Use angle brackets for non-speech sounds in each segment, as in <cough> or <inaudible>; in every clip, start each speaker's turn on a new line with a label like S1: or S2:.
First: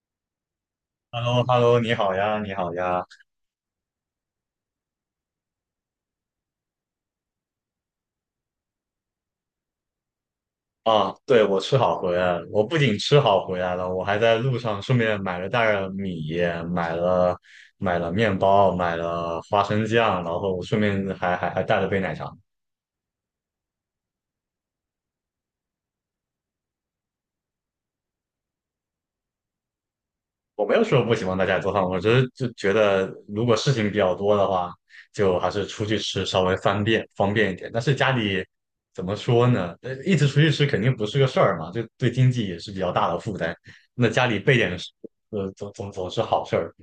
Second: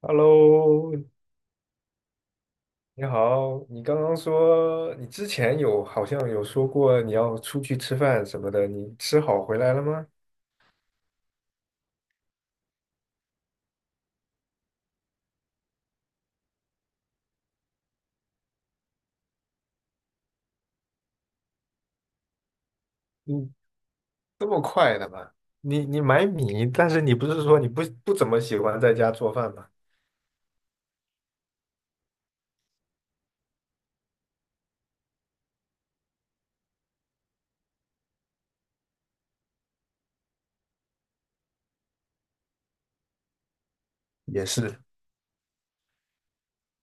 S1: Hello，
S2: h e l l o h e l l o 你好呀，你好呀！
S1: 你好，你刚刚说你之前有好像有说过你要出去吃饭什么的，你吃好回来了吗？
S2: 啊，对，我吃好回来了。我不仅吃好回来了，我还在路上顺便买了袋儿米，买了买了面包，买了花生酱，然后顺便还带了杯奶茶。
S1: 你这么快的吗？你买米，但是你不是说你不怎么喜欢在家做饭吗？
S2: 我没有说不喜欢在家做饭，我只是就觉得如果事情比较多的话，就还是出去吃稍微方便一点。但是家里怎么说呢？一直出去吃肯定不是个事儿嘛，就对经济也是比较大的负担。那家里
S1: 也
S2: 备
S1: 是
S2: 点食，总是好事儿。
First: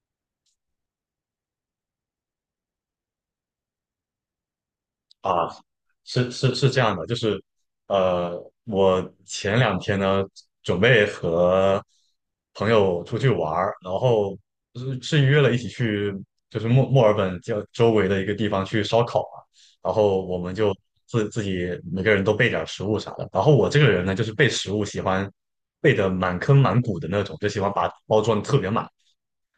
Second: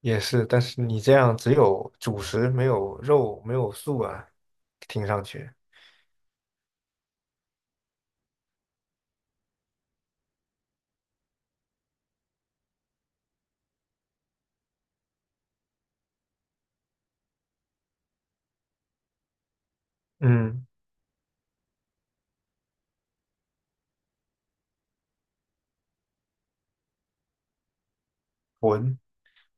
S1: 也是，但是你这样只有主食没有肉没有素啊，听上
S2: 啊，
S1: 去，
S2: 是是是这样的，就是，我前两天呢，准备和朋友出去玩儿，然后是约了一起去，就是墨尔本叫周围的一个地方去烧烤嘛，然后我们
S1: 嗯，
S2: 就自己每个人都备点儿食物啥的，然后我这个人呢，就是备食物喜欢备的满坑满谷的那种，就喜欢把包装得特别满，
S1: 混，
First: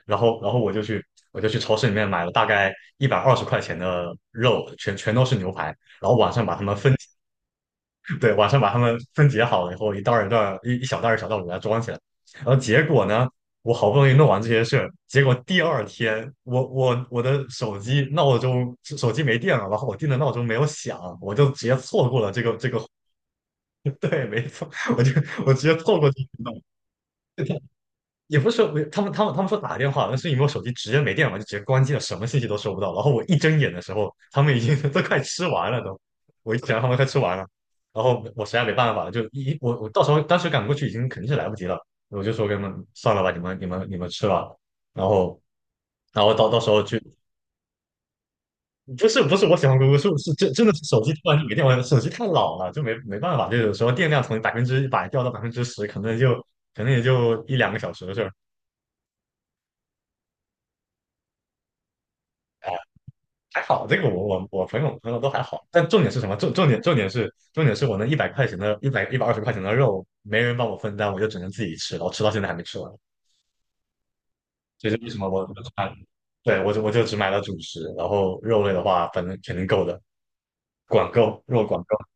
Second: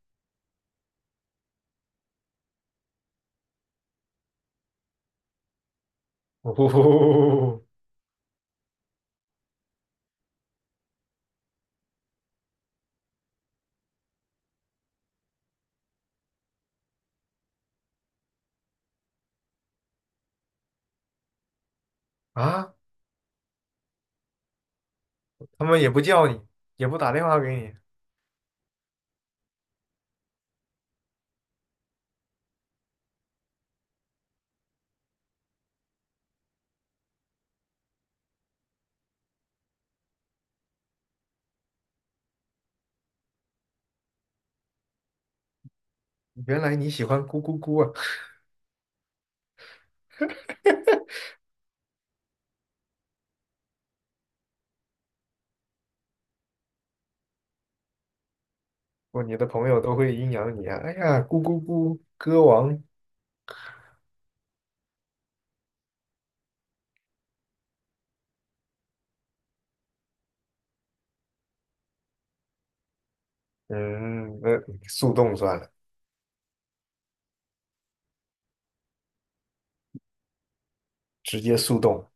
S2: 然后我就去超市里面买了大概一百二十块钱的肉，全都是牛排，然后晚上把它们分，
S1: 哦
S2: <laughs> 对，晚上把它们分解好了以后，一小袋儿一小袋儿给它装起来，然后结果呢？我好不容易弄完这些事儿，结果第二天我的手机闹钟手机没电了，然后我定的闹钟没有响，我就直接错过了这个这
S1: 啊，
S2: 个，<laughs> 对，没错，我就我直
S1: 他
S2: 接
S1: 们也
S2: 错
S1: 不
S2: 过这个
S1: 叫你，
S2: 运动，
S1: 也不打电话给你，
S2: 也不是说他们说打电话，但是因为我手机直接没电了，就直接关机了，什么信息都收不到。然后我一睁眼的时候，他们已经 <laughs> 都快吃完了都，我一想他们快吃完了，然后我实在没办法了，就一我我到时候当时赶过去已经肯定是来不及了，我就说给他们算了吧，你们吃吧。然后然后到到
S1: 原
S2: 时
S1: 来
S2: 候
S1: 你
S2: 去，
S1: 喜欢咕咕咕啊。
S2: 不是不是我喜欢姑姑，是真的是手机突然就没电了，手机太老了，就没办法，就有时候电量从100%掉到10%，可能也就一两个小时的事儿。
S1: 不，你的朋友都会阴阳你啊！哎呀，咕咕咕，歌王，
S2: 还好，这个我朋友都还好，但重点是什么？重点是我那一百二十块钱的肉，没人帮我分担，我就只能自己吃，然后吃到现在还没吃完。
S1: 嗯，那
S2: 这是为
S1: 速
S2: 什么
S1: 冻
S2: 我我
S1: 算
S2: 就
S1: 了，
S2: 买，对，我就只买了主食，然后肉类的话，反正肯定够的，管
S1: 直
S2: 够
S1: 接
S2: 肉
S1: 速
S2: 管够，
S1: 冻，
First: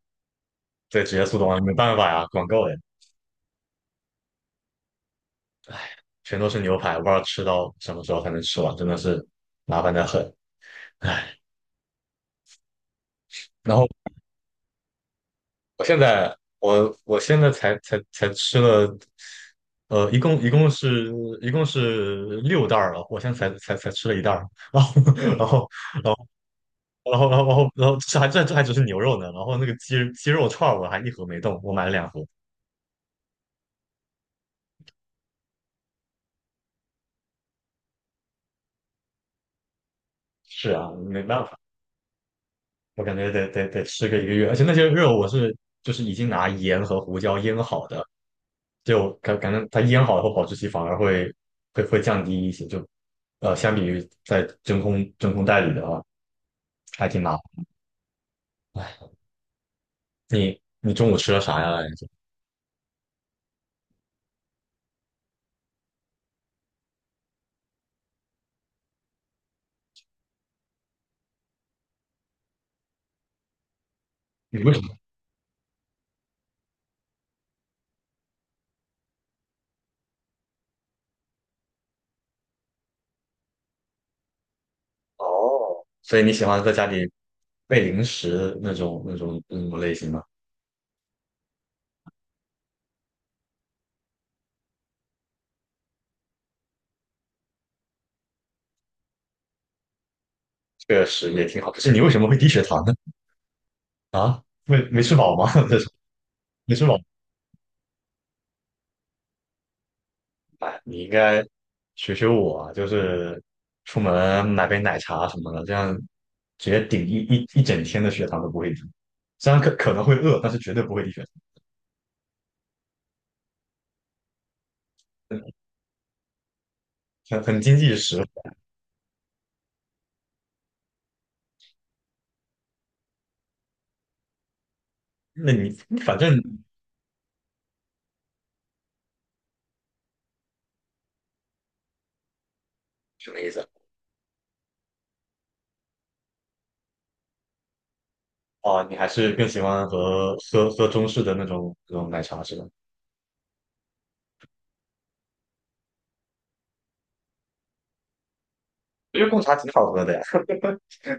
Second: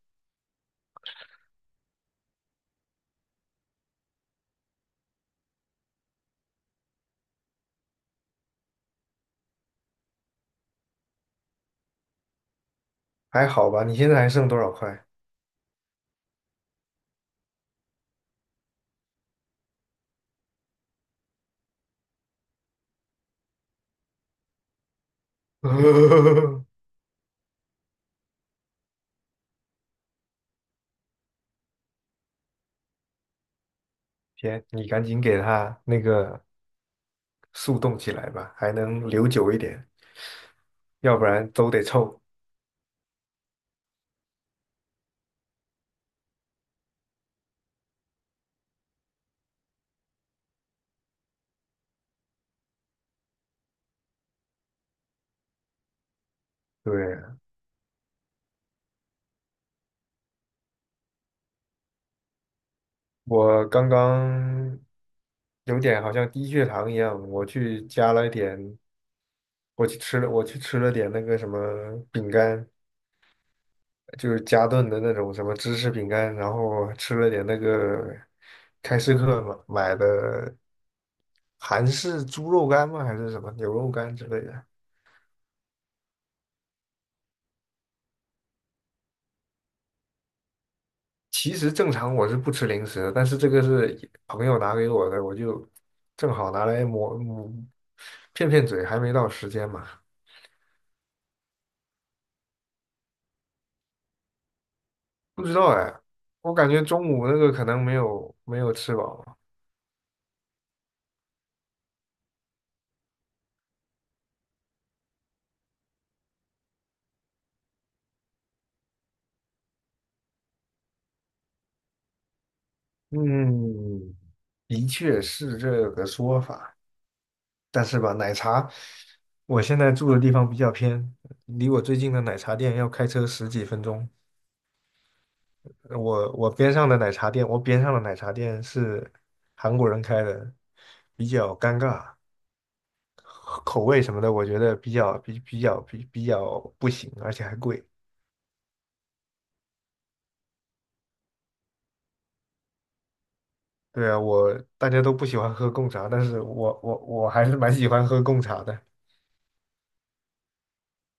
S2: 对，直接速冻啊，没办法呀，管够哎，全都是牛排，我不知道吃到什么时候才能吃完，真的是麻烦的很，唉。
S1: 还好
S2: 然
S1: 吧？
S2: 后
S1: 你现在还剩多少块？
S2: 我现在我现在才吃了，呃，一共一共是一共是6袋儿了，我现在才吃了一袋儿，然后 <laughs>
S1: <laughs>
S2: 然后这还只是牛肉呢，然后那个鸡肉串儿我还一盒没动，我买了2盒。
S1: 天，你赶紧给他那个速冻起来吧，还能留久一点，
S2: 是啊，
S1: 要
S2: 没
S1: 不
S2: 办
S1: 然
S2: 法，
S1: 都得臭。
S2: 我感觉得吃个1个月，而且那些肉就是已经拿盐和胡椒腌好的，就感觉它腌好以后保质期反而会降低一些，就相比于在真空袋里的啊。还挺麻
S1: 对，
S2: 烦。哎，你中午吃了啥呀？
S1: 我刚刚有点好像低血糖一样，我去加了一点，我去吃了点那个什么饼干，就是
S2: 你
S1: 加
S2: 为什么？
S1: 顿的那种什么芝士饼干，然后吃了点那个开市客买的韩式猪肉干吗？还是什么牛肉干之类的。
S2: 哦，所以你喜欢在家里备零食那种类型吗？
S1: 其实正常我是不吃零食的，但是这个是朋友拿给我的，我就正好拿来抹抹骗骗嘴，还没到时间嘛。
S2: 确实也挺好。可是你为什么会低血糖呢？没吃饱
S1: 不
S2: 吗？
S1: 知
S2: <laughs>
S1: 道
S2: 这种
S1: 哎，我感
S2: 没
S1: 觉
S2: 吃饱，
S1: 中午那个可能没有吃饱。
S2: 哎，你应该学学我啊，就是出门买杯奶茶什么的，这样直接顶一整天的血糖都不会低。虽然可能会饿，但是绝对不会低血
S1: 嗯，的确
S2: 糖，
S1: 是这个说法。
S2: 很经
S1: 但
S2: 济
S1: 是吧，
S2: 实
S1: 奶
S2: 惠。
S1: 茶，我现在住的地方比较偏，离我最近的奶茶店要开车十几分钟。
S2: 那你反正
S1: 我边上的奶茶店是韩国人开的，比较尴尬，
S2: 什么意思啊？
S1: 口味什么的，我觉得比较不行，而且还贵。
S2: 哦，你还是更喜欢喝中式的那种奶茶是吧？
S1: 对啊，我大家都不喜欢喝贡茶，但是我还是蛮喜欢喝贡茶的。
S2: 我觉得贡茶挺好喝的呀，<laughs>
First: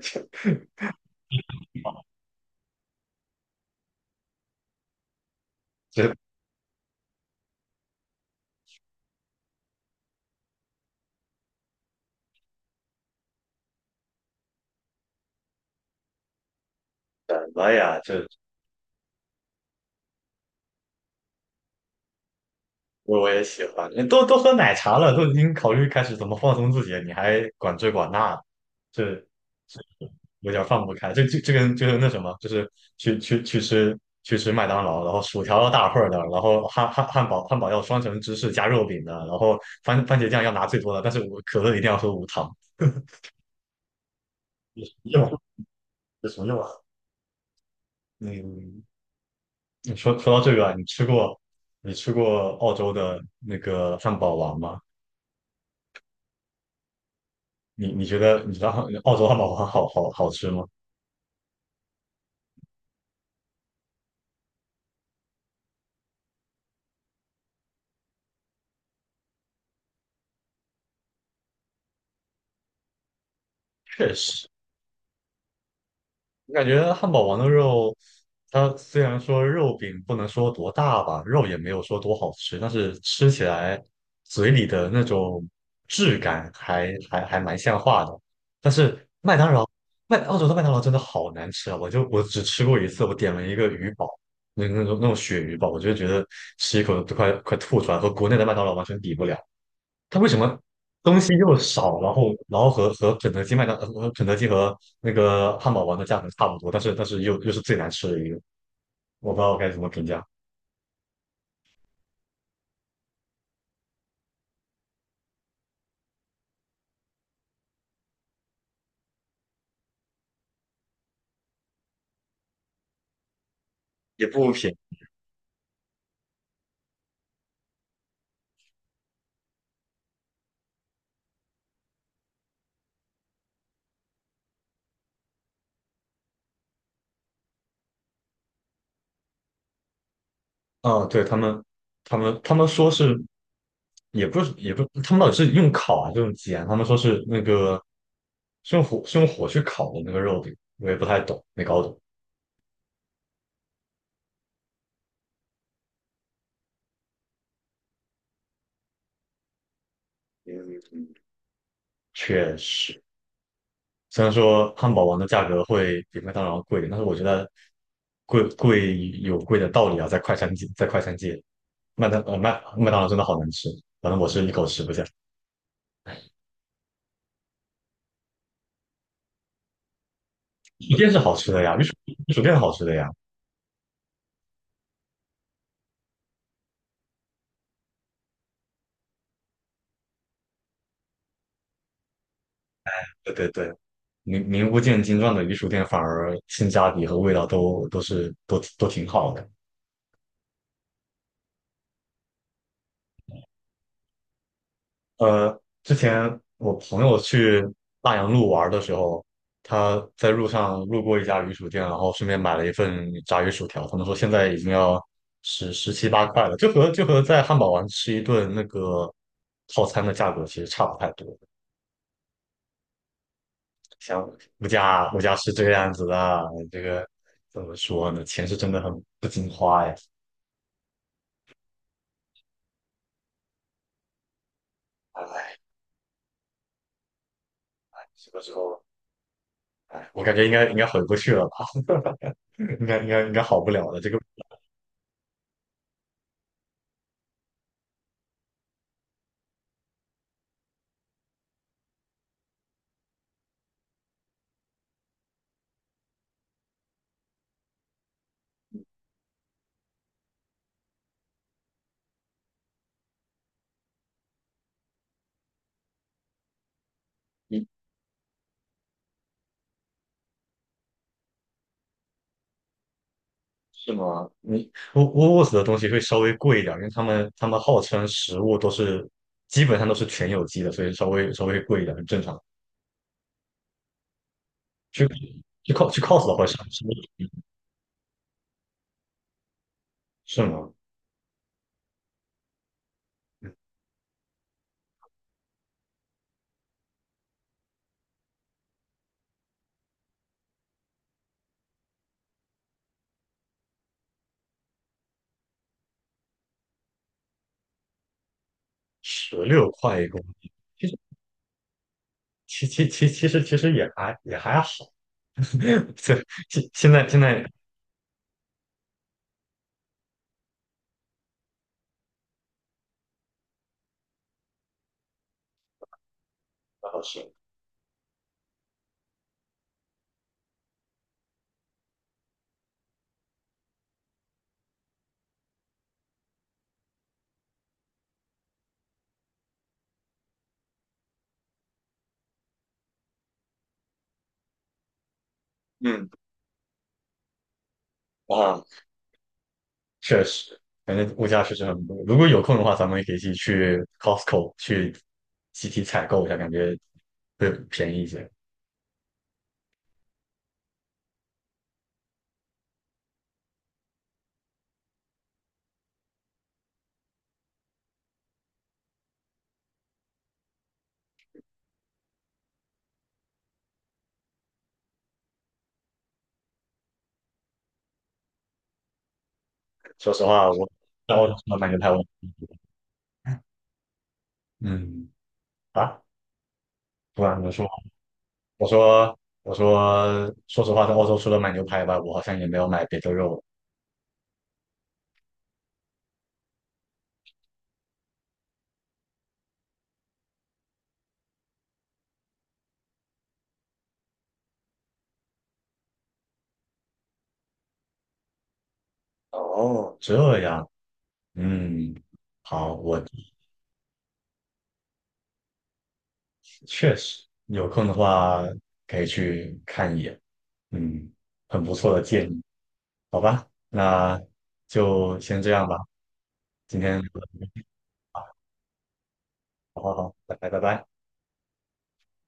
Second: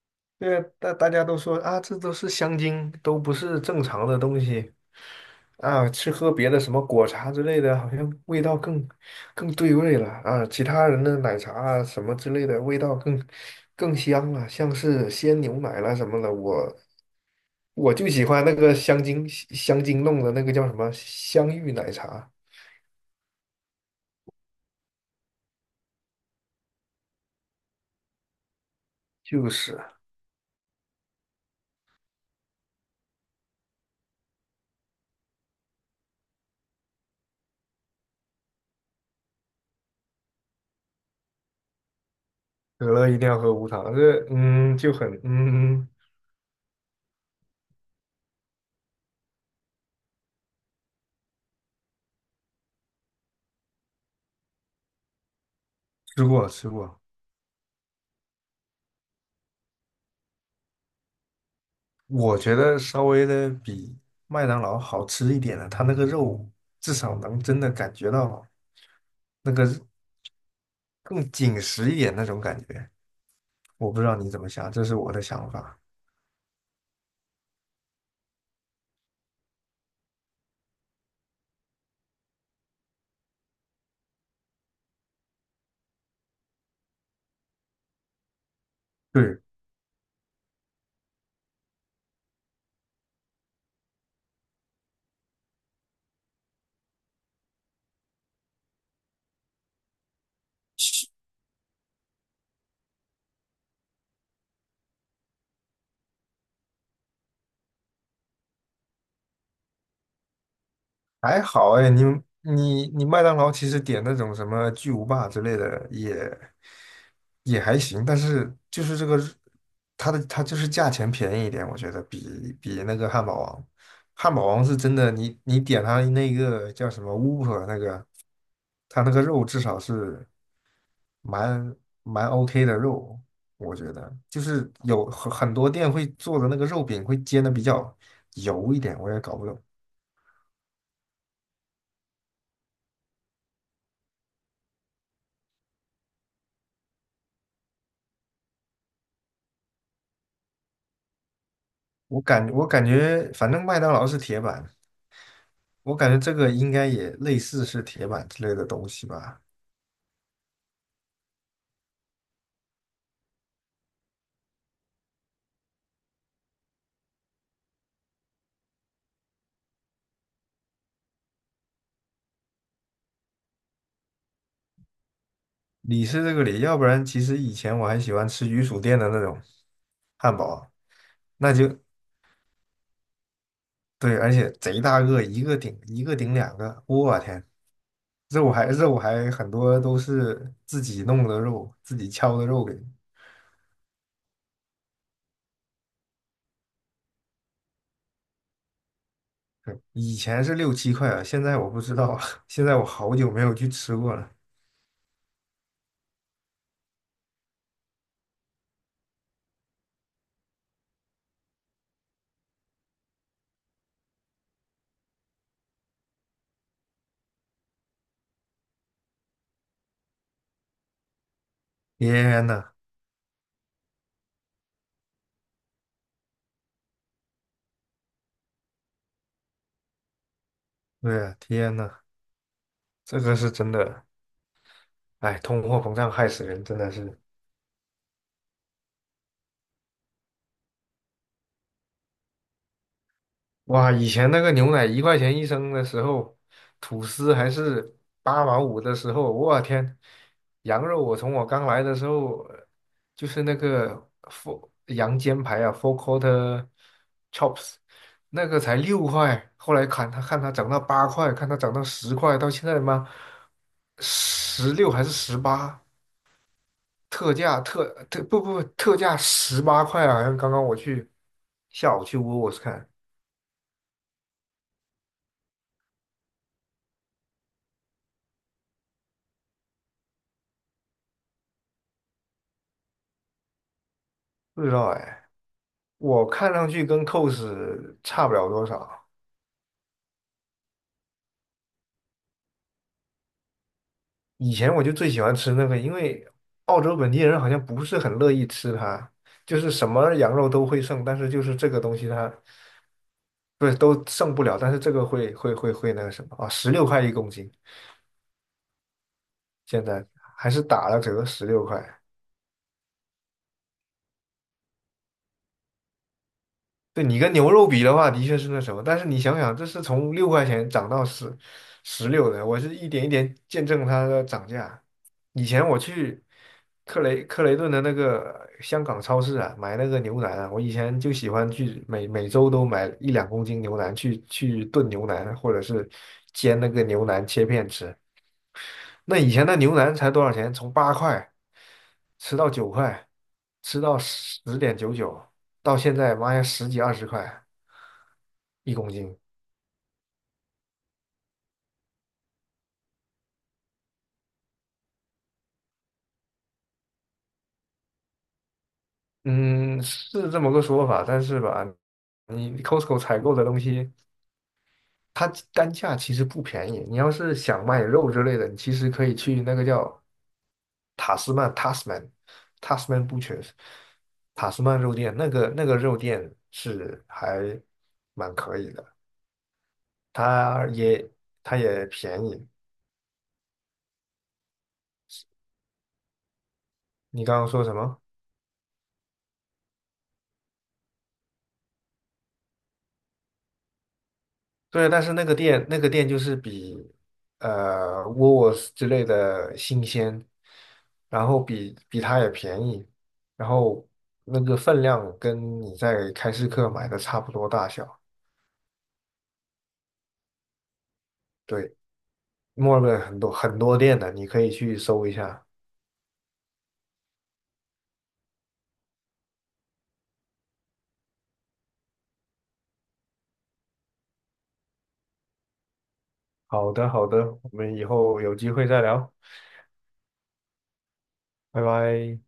S2: 这
S1: 对，大家都说啊，这都是香精，都不是正常的东西啊。吃
S2: 这
S1: 喝别的什么果茶之类的，好像味道更对味了啊。其他人的奶茶啊什么之类的，味道更香了，像是鲜牛奶啦什么的。我
S2: 什么
S1: 我
S2: 呀？
S1: 就喜欢那个香精弄的那个叫什么香芋奶茶，
S2: 我也喜欢，你都喝奶茶了，都已经考虑开始怎么放松自己了，你还管这管那，这
S1: 就是
S2: 有点放不开。这跟就是那什么，就是去去去吃去吃麦当劳，然后薯条要大份儿的，然后汉堡要双层芝士加肉饼的，然后番茄酱要拿最多的，但是我可乐一定要喝无糖，
S1: 可乐一定要喝无糖，这
S2: <laughs> 有
S1: 就
S2: 什
S1: 很
S2: 么用啊？有什么用啊？嗯，你说到这个啊，你吃过澳洲的那个汉堡王吗？
S1: 吃过吃过。
S2: 你觉得你知道澳洲汉堡王好吃吗？
S1: 我觉得稍微的比麦当劳好吃一点的，它那个肉至少能真的感觉到那个更紧实一点那种感觉。我不知
S2: 确
S1: 道你怎
S2: 实。
S1: 么想，这是我的想法。
S2: 我感觉汉堡王的肉，它虽然说肉饼不能说多大吧，肉也没有说多好吃，但是吃起来嘴里的那种质感还蛮像话的。但是麦
S1: 对，
S2: 当劳，澳洲的麦当劳真的好难吃啊！我只吃过一次，我点了一个鱼堡，那种鳕鱼堡，我就觉得吃一口都快吐出来，和国内的麦当劳完全比不了。它为什么东西又少，然后和肯德基、和那个汉堡王的价格差不多，但是又是最难吃的一个，我不知道该怎么评价，
S1: 还好哎，你麦当劳其实点那种什么巨无霸之类的也还行，但是就是这个它就是价钱便宜一点，我觉得比那个汉堡王，
S2: 也
S1: 汉堡
S2: 不
S1: 王
S2: 便
S1: 是真
S2: 宜
S1: 的，你点它那个叫什么 w h o 那个，它那个肉至少是蛮蛮 OK 的肉，我觉得就是有很多店会做的那个肉饼会煎的比较油一点，我也搞不懂。
S2: 啊，对他们，他们说是，也不，他们到底是用烤啊是用煎？他们说是那个是用火去烤的那个肉饼，我也不太懂，没搞懂。
S1: 我感觉，反正麦当劳是铁板，我感觉这个应该也类似是铁板之类的东西吧。
S2: 嗯，确实。虽然说汉堡王的价格会比麦当劳贵，但是我觉得贵有贵的道理啊，在快餐界，麦当劳真的好难吃，反正我是一口吃不下。
S1: 里是这个里，要不然其实以前我还喜欢吃鱼薯店的那种汉堡，
S2: 鱼薯店是好吃
S1: 那
S2: 的呀，
S1: 就
S2: 鱼薯店好吃的呀，
S1: 对，而且贼大个，一个顶两个，我天，肉还很多都是自己弄的肉，自己敲的肉给。
S2: 对对对，名不见经传的鱼薯店反而性价比和味道都都是都都挺好的。
S1: 对以前是六七块啊，现在我不知道了，<laughs> 现在我好久没有去吃过了。
S2: 之前我朋友去大洋路玩的时候，他在路上路过一家鱼薯店，然后顺便买了一份炸鱼薯条。他们说现在已经要十七八块了，就和在汉堡王吃一顿那个套餐的价格其实差不太多。
S1: 天呐，
S2: 像物价是这个样子的，这个怎么说呢？钱是真的很不经花呀。
S1: 对呀，天呐，这个是真的。哎，
S2: 哎，
S1: 通货膨胀害死人，真的是
S2: 什么时候？哎，我感觉应该回不去了吧，<laughs> 应该好不了
S1: 哇！
S2: 了。
S1: 以
S2: 这个。
S1: 前那个牛奶一块钱一升的时候，吐司还是8毛5的时候，我天！羊肉我从我刚来的时候，就是那个 four 羊肩排啊，four quarter chops，那个才6块，后来看它涨到八块，看它涨到十块，到现在他妈十六还是十八，特价特特不不特价18块啊！好像刚刚下午去 w o o w o r s 看，
S2: 是吗？你沃斯的东西会稍微贵一点，因为他们号称食物基本上都是全有机的，所以稍微贵一点很正常。
S1: 不知道
S2: 去
S1: 哎，
S2: 去
S1: 我
S2: cos 的话，
S1: 看上去
S2: 稍
S1: 跟
S2: 微
S1: c
S2: 便
S1: o
S2: 宜
S1: s 差不了多少。
S2: 是吗？嗯
S1: 以前我就最喜欢吃那个，因为澳洲本地人好像不是很乐意吃它，就是什么羊肉都会剩，但是就是这个东西它不是都剩不了，但是这个会那个什么啊，16块1公斤，
S2: 十六
S1: 现
S2: 块
S1: 在
S2: 一个，
S1: 还是打了折十六块。
S2: 其实其其其其实其实也还也还好，<laughs> 对，
S1: 对你
S2: 现
S1: 跟
S2: 在
S1: 牛肉比的话，的确是那什么，但是你想想，这是从6块钱涨到十六的，我是一点一点见证它的涨价。以前我去
S2: 不好吃
S1: 克雷顿的那个香港超市啊，买那个牛腩啊，我以前就喜欢去每周都买一两公斤牛腩去炖牛腩，或者是煎那个牛腩切片吃。那以前的牛腩才多少钱？从八块吃到9块，吃到10.99，到现
S2: 嗯
S1: 在妈呀十几二十块
S2: 啊，
S1: 一公斤。
S2: 确实，反正物价确实很贵。如果有空的话，咱们也可以一起去 Costco 去集体采购一下，感觉会便宜一些。
S1: 嗯，是这么个说法，但是吧，你 Costco 采购的东西，它单价其实不便宜。你要是想卖肉之类的，你其实可以去那个叫塔斯曼 （Tasman）、Tasman Butchers、塔斯曼肉店，那个肉店是还蛮可以的，
S2: 说实话，
S1: 它
S2: 我
S1: 也
S2: 在澳洲除了
S1: 它
S2: 买牛
S1: 也
S2: 排，我
S1: 便宜。
S2: 嗯啊，不
S1: 你
S2: 管
S1: 刚
S2: 怎
S1: 刚
S2: 么
S1: 说
S2: 说
S1: 什么？
S2: 我说我说，说实话，在澳洲除了买牛排外，我好像也没有买别的肉了。
S1: 对，但是那个店就是比沃斯之类的新鲜，然后比它也便宜，然后那个分量跟你在开市客买的差不多大小。
S2: 哦，这样，
S1: 对，
S2: 嗯，好，
S1: 墨尔
S2: 我
S1: 本很多很多店的，你可以去搜一下。
S2: 确实有空的话可以去看一眼，嗯，很不错的建议，好吧，那就先这样吧，
S1: 好
S2: 今
S1: 的，
S2: 天
S1: 好
S2: 就
S1: 的，
S2: 到这
S1: 我
S2: 里
S1: 们以后有机会再聊，
S2: 好好好，拜拜拜拜。
S1: 拜拜。